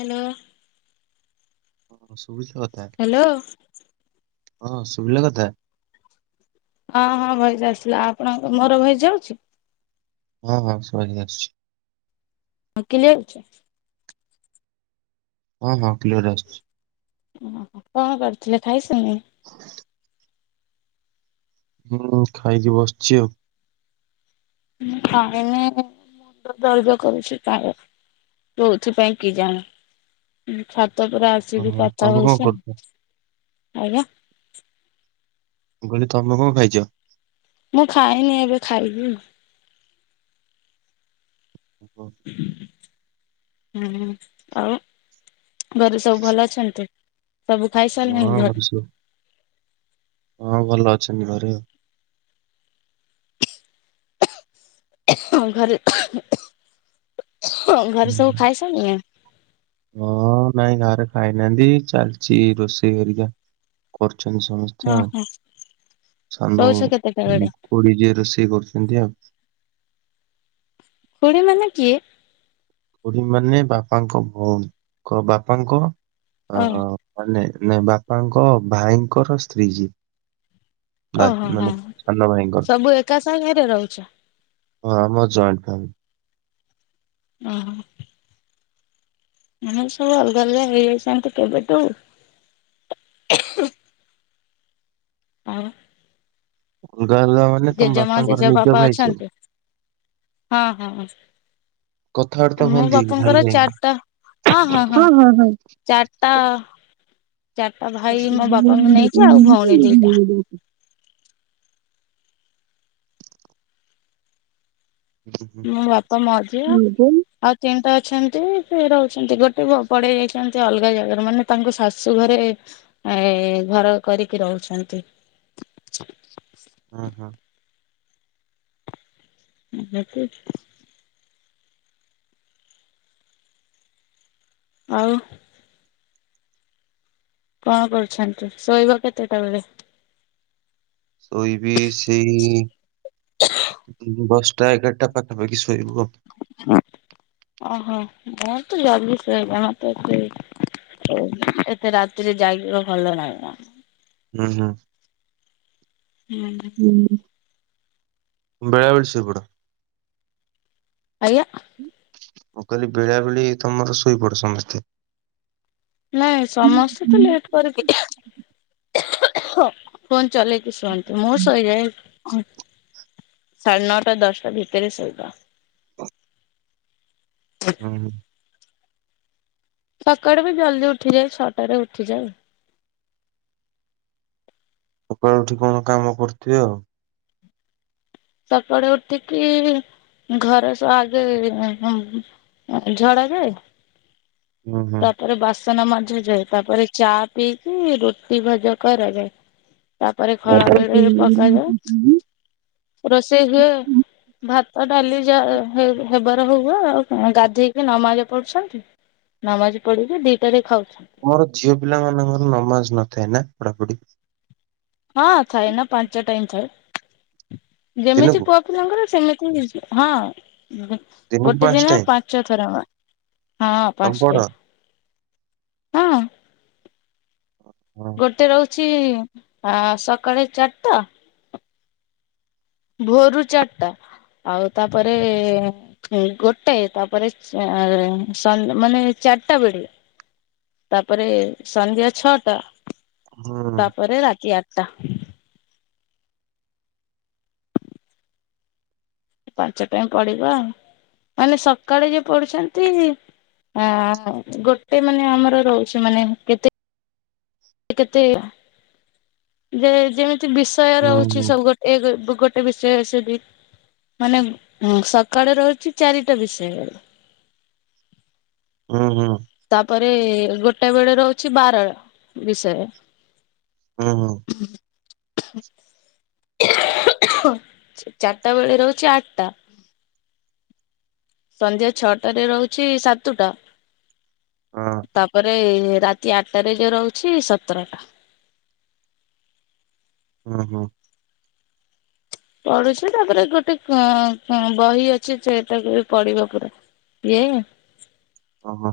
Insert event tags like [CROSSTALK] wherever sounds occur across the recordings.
Hello. ହଁ ଶୁବୁଚି କଥା? ହ୍ୟାଲୋ। ହଁ ଶୁବିଲା କଥା? ହଁ ହଁ ଭଏସ ଆସିଲା ଆପଣଙ୍କ ମୋର ଭଏସ ଯାଉଛି? ହଁ ହଁ [UNINTELLIGIBLE] ଆସୁଛି। ହ କିଲଉଚି। ହଁ ହଁ କ୍ଲିୟର ଆସୁଛି। ଓହୋ କଣ କରୁଥିଲେ ଖାଇସାଲ ହ ହୁଁ ଖାଇକି ବସିଛି ଆଉ। ମୁଁ ଖାଇନି ଜଳଖିଆ କରୁଛି କାଳେ। କୋଉଥି ପାଇଁ କି ଜାଣ। ଛାତ ଉପରେ ଆସିକି ଓହୋ କଥା ତମେ କଣ ହଉଛି କରୁଛ ଆଜ୍ଞା। ମୁଁ କହଲି ତମେ କଣ ଖାଇଛ? ମୁଁ ଖାଇନି ଏବେ ଖାଇବି। ହୁଁ ହୁଁ ଆଉ ଘରେ ସବୁ ଭଲ ଅଛନ୍ତି ସବୁ ଖାଇ ହଁ ସାରିଲେଣି ଘରେ? ସବୁ ହଁ ଭଲ ଅଛନ୍ତି ଘରେ ଆଉ। ଘରେ ଘରେ ହୁଁ ସବୁ ହୁଁ। ଖାଇସାଇଲେଣି? ହଁ ନାଇଁ ଘାରେ ଖାଇନାହାନ୍ତି ଚାଲିଛି ରୋଷେଇ ହେରିକା କରୁଛନ୍ତି ସମସ୍ତେ। ଆଛା ଓହୋ ସାନ ଶୋଉଛ କେତେଟା ବେଳେ ଖୁଡି ଯିଏ ରୋଷେଇ କରୁଛନ୍ତି ଆଉ। ଖୁଡ଼ି ମାନେ କିଏ? ଖୁଡ଼ି ମାନେ ବାପାଙ୍କ ଭଉଣୀଙ୍କ ବାପାଙ୍କ ଓ ଅ ମାନେ ନାଇ ବାପାଙ୍କ ଭାଇଙ୍କର ସ୍ତ୍ରୀ ଯିଏ। ବା ଓହୋ ମାନେ ହୋ ସାନ ଭାଇଙ୍କ ସବୁ ଏକା ସାଙ୍ଗରେ ରହୁଛ? ହଁ ଆମର ଜଏଣ୍ଟ ଫ୍ୟାମିଲି। ଅହଁ। ଆମେ ସବୁ ଅଲଗା ଅଲଗା ହେଇଯାଇଛନ୍ତି କେବେଠୁ। ଆଁ। ଅଲଗା ମାନେ ତମ ଜେଜେମା ବାପାଙ୍କର ନିଜ ଭାଇ ସେ? ହଁ-ହଁ କଥାବାର୍ତ୍ତା ମୋ ହୁଅନ୍ତି କି ଭାଇ ବାପାଙ୍କର ଭାଇ ଚାରିଟା ହଁ-ହଁ-ହଁ। ହଁ ହଁ ହଁ ଚାରିଟା ଚାରିଟା ଭାଇ ମୋ ବାପାଙ୍କୁ ନେଇଛି ହୁଁ ଆଉ ଭଉଣୀ ଦିଟା। ହୁଁ ମୁଁ ବାପା ମାଝିଆ ହଁ ଆଉ ତିନିଟା ଅଛନ୍ତି ସେ ରହୁଛନ୍ତି ଗୋଟେ ପଡେଇ ଯାଇଛନ୍ତି ଅଲଗା ଜାଗାରେ ମାନେ ତାଙ୍କ ଶାଶୁ ଘରେ ଏ ଘର କରିକି ରହୁଛନ୍ତି। ହୁଁ-ହୁଁ। [UNINTELLIGIBLE] ଆଉ କଣ କରୁଛନ୍ତି ଶୋଇବ କେତେଟା ବେଳେ? ଶୋଇବି ସେଇ ବଶ୍ ଟାଏଗାରଟା ପାଖାପାଖି ଶୋଇବୁ ଆଉ। ଓହୋ ମର ତ ଜଲଦି ଶୋଇବ [UNINTELLIGIBLE] ଏତେ ରାତିରେ ଯାଗିବ ଭଲ ନାହିଁମ। ହୁଁ। [UNINTELLIGIBLE] ବେଳେବେଳେ ଶୋଇପଡ଼। ଆଜ୍ଞା? ମୁଁ କଲି ବେଳାବେଳି ତମର ଶୋଇପଡ ସମସ୍ତେ? ନାଇଁ ସମସ୍ତେ ତ ଲେଟ କରିକି ଫୋନ୍ ଚଲେଇକି ଶୁଅନ୍ତି ମୁଁ ଶୋଇଯାଏ [INAUDIBLE] ସାଢ଼େ ନଅଟା ଦଶଟା ଭିତରେ ଶୋଇବା। ହୁଁହୁଁ। ସକାଳୁ ବି ଜଲ୍ଦି ଉଠିଯାଏ ଛଅ ଟାରେ ଉଠିଯାଏ। ସକାଳୁ ଉଠି କଣ କାମ କରୁଥିବ ଆଉ। ସକାଳେ ଉଠିକି ଘର ସ ଆଗେ ଏଁ ଏଁ [INAUDIBLE] ଆଗେ ଝଡ଼ା ଯାଏ ହୁଁ ହୁଁ। ତାପରେ ବାସ ସନ ମଜାଯାଏ ତାପରେ ଚା ପିଇକି ରୁଟି ଭଜା କରାଯାଏ। ତାପରେ ଖଳା ବେଳେ ପକାଯାଏ। ରୋଷେଇ ହୁଏ ଭାତ ଡାଲି ଯା ହେ ହେବାର ହୁଏ ଆଉ ଗାଧେଇ କି ନମାଜ ପଢୁଛନ୍ତି ନମାଜ ପଢିକି ଦିଟାରେ ଖାଉଛନ୍ତି। ମର ଝିଅ ପିଲା ମାନଙ୍କର ନମାଜ ନଥାଏ ନା ପଢାପଢି? ହଁ ଥାଏ ନା ପାଞ୍ଚ ଟାଇମ୍ ଥାଏ ଯେମିତି ଦିନକୁ ପୁଅ ପିଲାଙ୍କର ସେମିତି ହଁ [INAUDIBLE] ଦିନକୁ ଗୋଟେ ପାଞ୍ଚ ଦିନ ଟାଇମ୍? ପାଞ୍ଚ ଥର ହଁ ତମେ ପାଞ୍ଚ ପଢ ଟାଇମ୍ ହଁ। ହଁ ଗୋଟେ ରହୁଛି ଆଁ ସକାଳେ ଚାରିଟା ଭୋରୁ ଚାରିଟା ଆଉ ତାପରେ ଏ ଗୋଟେ ତାପରେ ସେଏ ସ ଲ ମାନେ ଚାରିଟା ବେଳେ। ତାପରେ ସନ୍ଧ୍ୟା ଛଅଟା ହୁଁ ତାପରେ ରାତି ଆଠଟା। ପାଞ୍ଚ ଟାଇମ୍ ପଡିବ ଆଉ ମାନେ ସକାଳେ ଯିଏ ପଢୁଚନ୍ତି ଆଁ ମ ଗୋଟେ ମାନେ ଆମର ରହୁଛି ମାନେ କେତେ କେତେ ଯେ ଯେମିତି ବିଷୟ ହୁଁ ହୁଁ ରହୁଛି ସବୁ ଗୋ [UNINTELLIGIBLE] ଗୋଟେ ବିଷୟ [UNINTELLIGIBLE] ମାନେ ହଁ ସକାଳେ ରହୁଚି ଚାରିଟା ବିଷୟ। ହୁଁ ହୁଁ। ତାପରେ ଗୋଟେ ବେଳେ ରହୁଛି ବାରଳ ବିଷୟ। ହୁଁ ହୁଁ। [INAUDIBLE] ଚାରିଟା ବେଳେ ରହୁଛି ଆଠଟା। ସନ୍ଧ୍ୟା ଛଅଟାରେ ରହୁଛି ସାତଟା ହଁ ତାପରେ ରାତି ତି ଆଟାରେ ଯୋଉ ରହୁଚି ସତରଟା। ଓହୋ। ପଢୁଛି ତାପରେ ଗୋଟେ କଂକ ବହି ଅଛି ସେଟାକୁ ବି ପଢିବ ପୁରା। କିଏ ଓହୋ।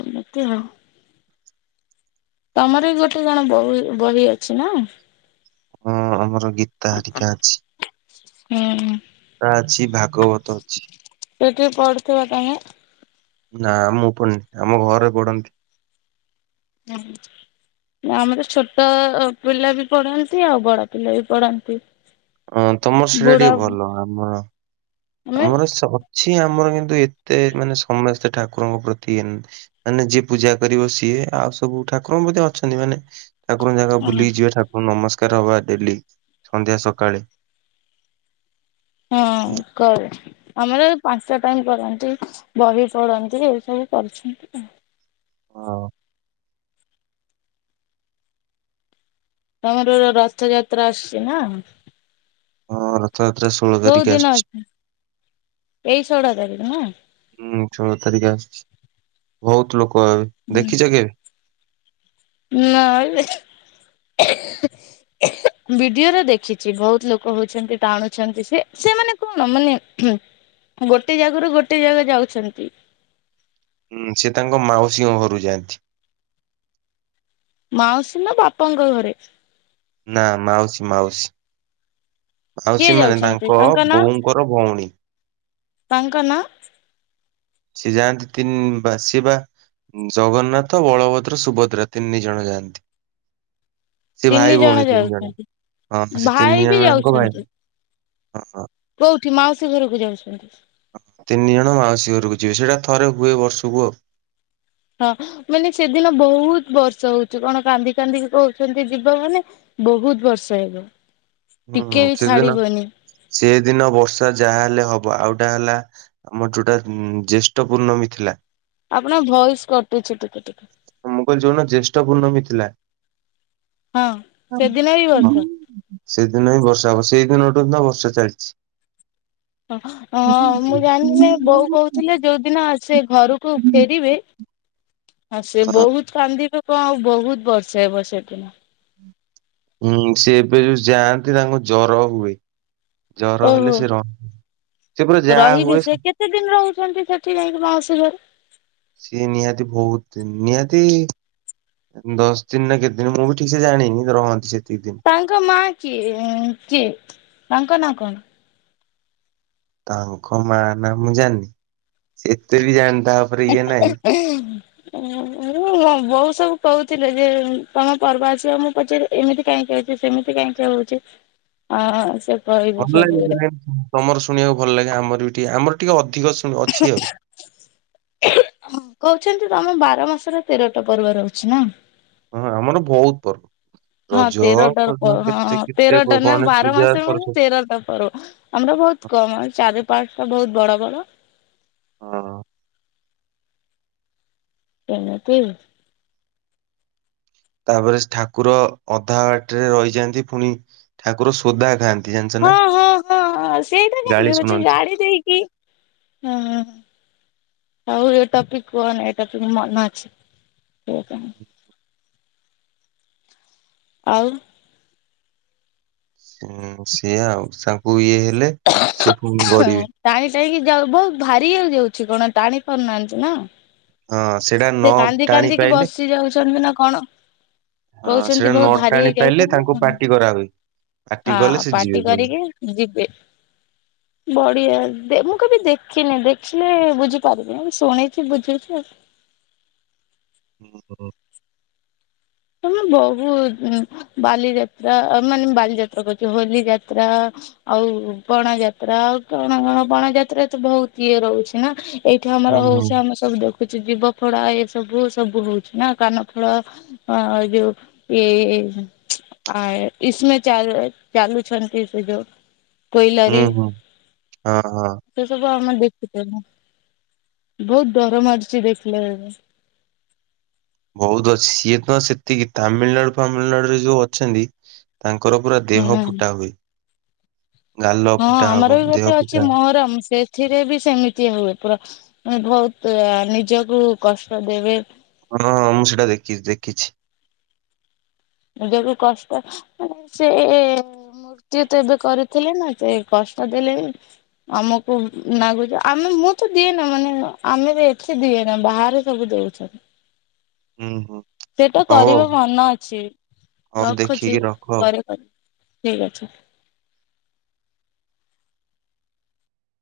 ଏମିତି ଆଉ। ତମର ବି ଗୋଟେ ଜଣେ ବଉ ବହି ଅଛି ନା। ହଁ ଆମର ଗୀତା ହରିକା ଅଛି। ହୁଁଁହୁଁ। ତା ଅଛି ଭାଗବତ ଅଛି। ସେଇଠି ପଢୁଥିବ ତମେ? ନା ମୁଁ ପଡନି ଆମ ଘରେ ପଢ଼ନ୍ତି। [INAUDIBLE] ନା ଆମର ଛୋଟ ପିଲା ବି ପଢନ୍ତି ଆଉ ବଡ ପିଲା ବି ପଢନ୍ତି। ହଁ ତମର ସେଟା ବୁଢା ଟିକେ ଭଲ ଆମର ଆମେ ଆମର ସ ଅଛି ଆମର କିନ୍ତୁ ଏତେ ମାନେ ସମସ୍ତେ ଠାକୁରଙ୍କ ପ୍ରତି ଇଏ ନୁହନ୍ତି। ମାନେ ଯିଏ ପୂଜା କରିବ ସିଏ ଆଉ ସବୁ ଠାକୁର ପ୍ରତି ଅଛନ୍ତି ମାନେ ଠାକୁର ଯାକା ବୁଲିକି ଯିବେ ଠାକୁର ନମସ୍କାର ହବା ଡେଲି ସନ୍ଧ୍ୟା ସକାଳେ। ହଁ କରେ। ଆମର ପାଞ୍ଚଟା ଟାଇମ କରନ୍ତି ବହି ପଢନ୍ତି ଏ ସବୁ କରୁଚନ୍ତି ଆଉ। ହଁ। ତମର ରଥଯାତ୍ରା ଆସୁଚି ନା। ହଁ ରଥଯାତ୍ରା ଷୋଳ କୋଉ ତାରିଖ ଦିନ ଆସୁଚି। ଅଛି ଏଇ ଷୋହଳ ତାରିଖ ନା? ହୁଁ ଷୋଳ ତାରିଖ ଆସୁଚି ବହୁତ ଲୋକ ହେବେ ହୁଁ। ଦେଖିଚ କେବେ? [UNINTELLIGIBLE] ଭିଡିଓରେ ଦେଖିଚି ବହୁତ ଲୋକ ହଉଛନ୍ତି ଟାଣୁଛନ୍ତି ସେ ସେମାନେ କଣ ମାନେ ହୁଁ ଗୋଟେ ଜାଗାରୁ ଗୋଟେ ଜାଗା ଯାଉଛନ୍ତି। ହୁଁ ସେ ତାଙ୍କ ମାଉସୀଙ୍କ ଘରୁ ଯାଆନ୍ତି। ମାଉସୀ ନା ବାପାଙ୍କ ଘରେ? ନା ମାଉସୀ ମାଉସୀ। କିଏ ମାଉସୀ ମାନେ ଯାଉଛନ୍ତି ତାଙ୍କ ନାଁ ବୋଉଙ୍କର ଭଉଣୀ। ତାଙ୍କ ନାଁ? ସି ଯାଆନ୍ତି ତିନି ବା ସିଏବା ଜଗନ୍ନାଥ ବଳଭଦ୍ର ସୁଭଦ୍ରା ତିନି ଜଣ ଯାଆନ୍ତି। ସେ ତିନି ଭାଇ ଜଣ ଭଉଣୀ ତିନି ଜଣ ଯାଉଛନ୍ତି ହଁ ସେ ଭାଇ ତିନି ବି ଜଣ ଜାଙ୍କ ଭାଇ ଯାଉଛନ୍ତି ହ ହଁ କୋଉଠି ମାଉସୀ ଘରକୁ ଯାଉଚନ୍ତି? ତିନି ଜଣ ମାଉସୀ ଘରକୁ ଯିବେ ସେଇଟା ଥରେ ହୁଏ ବର୍ଷ କୁ ଆଉ। ହଁ ମାନେ ସେଦିନ ବହୁତ ବର୍ଷ ହଉଚି କଣ କାନ୍ଦି କାନ୍ଦିକି କହୁଚନ୍ତି ଯିବା ମାନେ ବହୁତ ବର୍ଷା ହେବ ଟିକେ ବି ଛାଡିବନି। ସେ ଦିନ ବର୍ଷା ଯାହା ହେଲେ ହବ। ଆଉଟା ହେଲା ଆମର ଯୋଉଟା ଜ୍ୟେଷ୍ଠ ପୂର୍ଣ୍ଣମୀ ଥିଲା। ଆପଣଙ୍କ ଭଇସ କଟୁଛି ଟିକେ ଟିକେ। ମୁ କଇଲି ଯୋଉଦିନ ଜ୍ୟେଷ୍ଠ ପୂର୍ଣ୍ଣମୀ ଥିଲା। ହଁ ସେଦିନ ବି ବର୍ଷା ସେଦିନ ହିଁ ବର୍ଷା ହବ ସେଇଦିନଠୁ ତ ବର୍ଷା ଚାଲିଚି। ହଁ ମୁଁ ଜାଣିନି ବୋଉ କୋହୁ ଥିଲେ ଯୋଉଦିନ ସେ ଘରକୁ ଫେରିବେ ହ ସେ ବହୁତ କାନ୍ଦିିବି କ ବହୁତ ବର୍ଷା ହେବ ସେଦିନ। ହୁଁ ସେ ଏବେ ଯୋଉ ଯାଆନ୍ତି ତାଙ୍କୁ ଜର ହୁଏ। ଜର ହେଲେ ଓହୋ। ସେ ରହ ସେ ପୁରା ଯାହା ରହିବେ ହୁଏ ସେ କେତେ ଦିନ ରହିଚନ୍ତି ସେଠି ଯାଇଁକି ମାଉସି ଘରେ? ସିଏ ନିହାତି ବହୁତ୍ ଦିନ୍ ନିହାତି ଦଶ୍ ଦିନ୍ ନା କେତେ ଦିନ୍ ମୁଁ ବି ଠିକ୍ ସେ ଜାଣିନି, ରହନ୍ତି ସେତିକି ଦିନ୍। ତାଙ୍କ ମା କିଏ ଅଁ କିଏ ତାଙ୍କ ନାଁ କଣ? ତାଙ୍କ ମା ନା ମୁଁ ଜାନନି। ସେ ଏତେ ବି ଜାଣିତା ହଁ ବୋଉ ସବୁ କହୁଥିଲେ ଯେ ତମ ପର୍ବ ଆସିବ ମୁଁ ପଚାରି ଏମିତି କାହିଁକି ହେଉଚି ସେମିତି କାହିଁକି ହେଉଚି। ଅ ସେ ଭଲ ଲାଗେ ତମର ଶୁଣିବାକୁ ଭଲ ଲାଗେ ଆମର ବି ଟିକେ ଆମର ଟିକେ ଅଧିକ ଶୁ ଅଛି ଆଉ। କହୁଚନ୍ତି ତମ ବାର ମାସରେ ତେରଟା ପର୍ବ ରହୁଚି ନା। ହଁ ଆମର ବୋହୁତ୍ ପର୍ବ। ହଁ ରଜ ତେରଟା ପ ଫଜ ହଁ କେତେ କେତେ ପ ତେରଟା ନା ଗଣେଶ ବାର ପୂଜା ମାସ ମାନେ ସରସ୍ଵତୀ ତେରଟା ପର୍ବ। ଆମର ବହୁତ୍ କମ୍ ଆ ଚାରି ପାଞ୍ଚ ଟା ବହୁତ୍ ବଡ ବଡ ହଁ। ଏମ୍ତି। ତାପରେ ଠାକୁର ଅଧା ବାଟ୍ରେ ରହିଯାନ୍ତି, ପୁଣି ଠାକୁର ସୋଦା ଖାଆନ୍ତି। ଜାଣିଛ ହଁ ନା ହଁ ହଁଁ ସେଇଟା କାଇଁ ଗାଳି ହଉଚି ଶୁଣନ୍ତି। ଗାଳି ଦେଇକି ହଁ। ଆଉ ଏ ଟପିକ କୁହନି ଏ ଟପିକ୍ ମନେ ଅଛି ସେଇ ପାଇଁ। ଆଉ। ହଁ ସିଏ ଆଉ ତାଙ୍କୁ ଇଏ ହେଲେ ସେ ପୁଣି ବଢିବେ। ଟାଣି ଟେଇକି ଯାଉ, ବୋହୁତ୍ ଭାରି ହେଇ ଯାଉଛି କଣ ଟାଣି ପାରୁନାହାନ୍ତି ନା। ହଁ ସେଇଟା ନ ସେ କାନ୍ଦି ଟାଣି କାନ୍ଦିକି ପାଇଲେ ବସି ଯାଉଛନ୍ତି ନା କଣ। ହଁ କହୁଛନ୍ତି, ସେଇଟା ବୋହୁତ୍ ନ ଭାରି ଟାଣି ପାଇଲେ ହେଇଯାଉଛନ୍ତି ତାଙ୍କୁ ନା ପାଟି କରାହୁଏ ପାଟି କଲେ ହଁ ସେ ଯିବେ ପାର୍ଟି ପୁଣି। କରିକି। ଯିବେ। ବଢିଆ ଦେ ମୁଁ କେବେ ଦେଖିନି, ଦେଖିଲେ ବୁଝିପାରିବି ଶୁଣିଛି ବୁଝୁଛି ଆଉ। ହଁ ହ। ତମେ ବୋହୁତ୍ ଅ, ବାଲିଯାତ୍ରା ମାନେ ବାଲିଯାତ୍ରା କହୁଚି ହୋଲି ଯାତ୍ରା ଆଉ ପଣା ଯାତ୍ରା ଆଉ କଣ କଣ ପଣା ଯାତ୍ରା ତ ବୋହୁତ୍ ଇଏ ରହୁଛି ନା। ଏଇଠି ହୁଁ ଆମର ହୁଁ ହଉଛି, ଆମେ ସବୁ ଦେଖୁଛି ଜୀବ ଫଡା ଏ ସବୁ ସବୁ ହଉଛି ନା କାନ ଫୁଲ ହଁ ଆଉ ଯୋଉ ଇଏ ଆଏ ଇସମେ ଚା ଚାଲୁଛନ୍ତି ସେ ଯୋଉ କୋଇଲାରେ। ହୁଁ ହୁଁ, ହଁ ହଁ। ସେ ସବୁ ଆମେ ଦେଖିପାରୁ ବୋହୁତ୍ ଡର ମାଡୁଛି ଦେଖିଲା ବେଳକୁ। ବୋହୁତ୍ ଅଛି ସିଏ ତ ସେତିକି, ତାମିଲ୍ ନାଡୁ ଫାମିଲ୍ ନାଡୁ ରେ ଯୋଉ ଅଛନ୍ତି ତାଙ୍କର ପୁରା ଦେହ ହୁଁ। ଫୁଟା ହୁଏ। ଗାଲ ହଁ ଫୁଟା ହବ ଆମର ବି ଦେହ ଗୋଟେ ଅଛି ଫୁଟା ମହରମ ସେ ଥିରେ ବି ସେମିତି ହୁଏ, ପୁରା ବହୁତ ନିଜକୁ କଷ୍ଟ ଦେବେ। ହଁ ହଁ ମୁଁ ସେଟା ଦେଖିଚି ଦେଖିଚି। ନିଜକୁ କଷ୍ଟ ମାନେ ସେ ମୃତ୍ୟୁ ତ ଏବେ କରିଥିଲେ ନା ସେ କଷ୍ଟ ଦେଲେଣି। ଆମକୁ ନାଗୁଛି, ଆମେ ମୁଁ ତ ଦିଏ ନା ମାନେ ଆମେ ବି ଏଠି ଦିଏନା ବାହାରେ ସବୁ ଦଉଛନ୍ତି। ହୁଁ ହଁ ସେଟା କରିବା ମନା ଅଛି ହଉ ରଖୁଛି ଦେଖିକି ରଖ ଆଉ। ପରେ କରିବି ଠିକ୍ ଅଛି।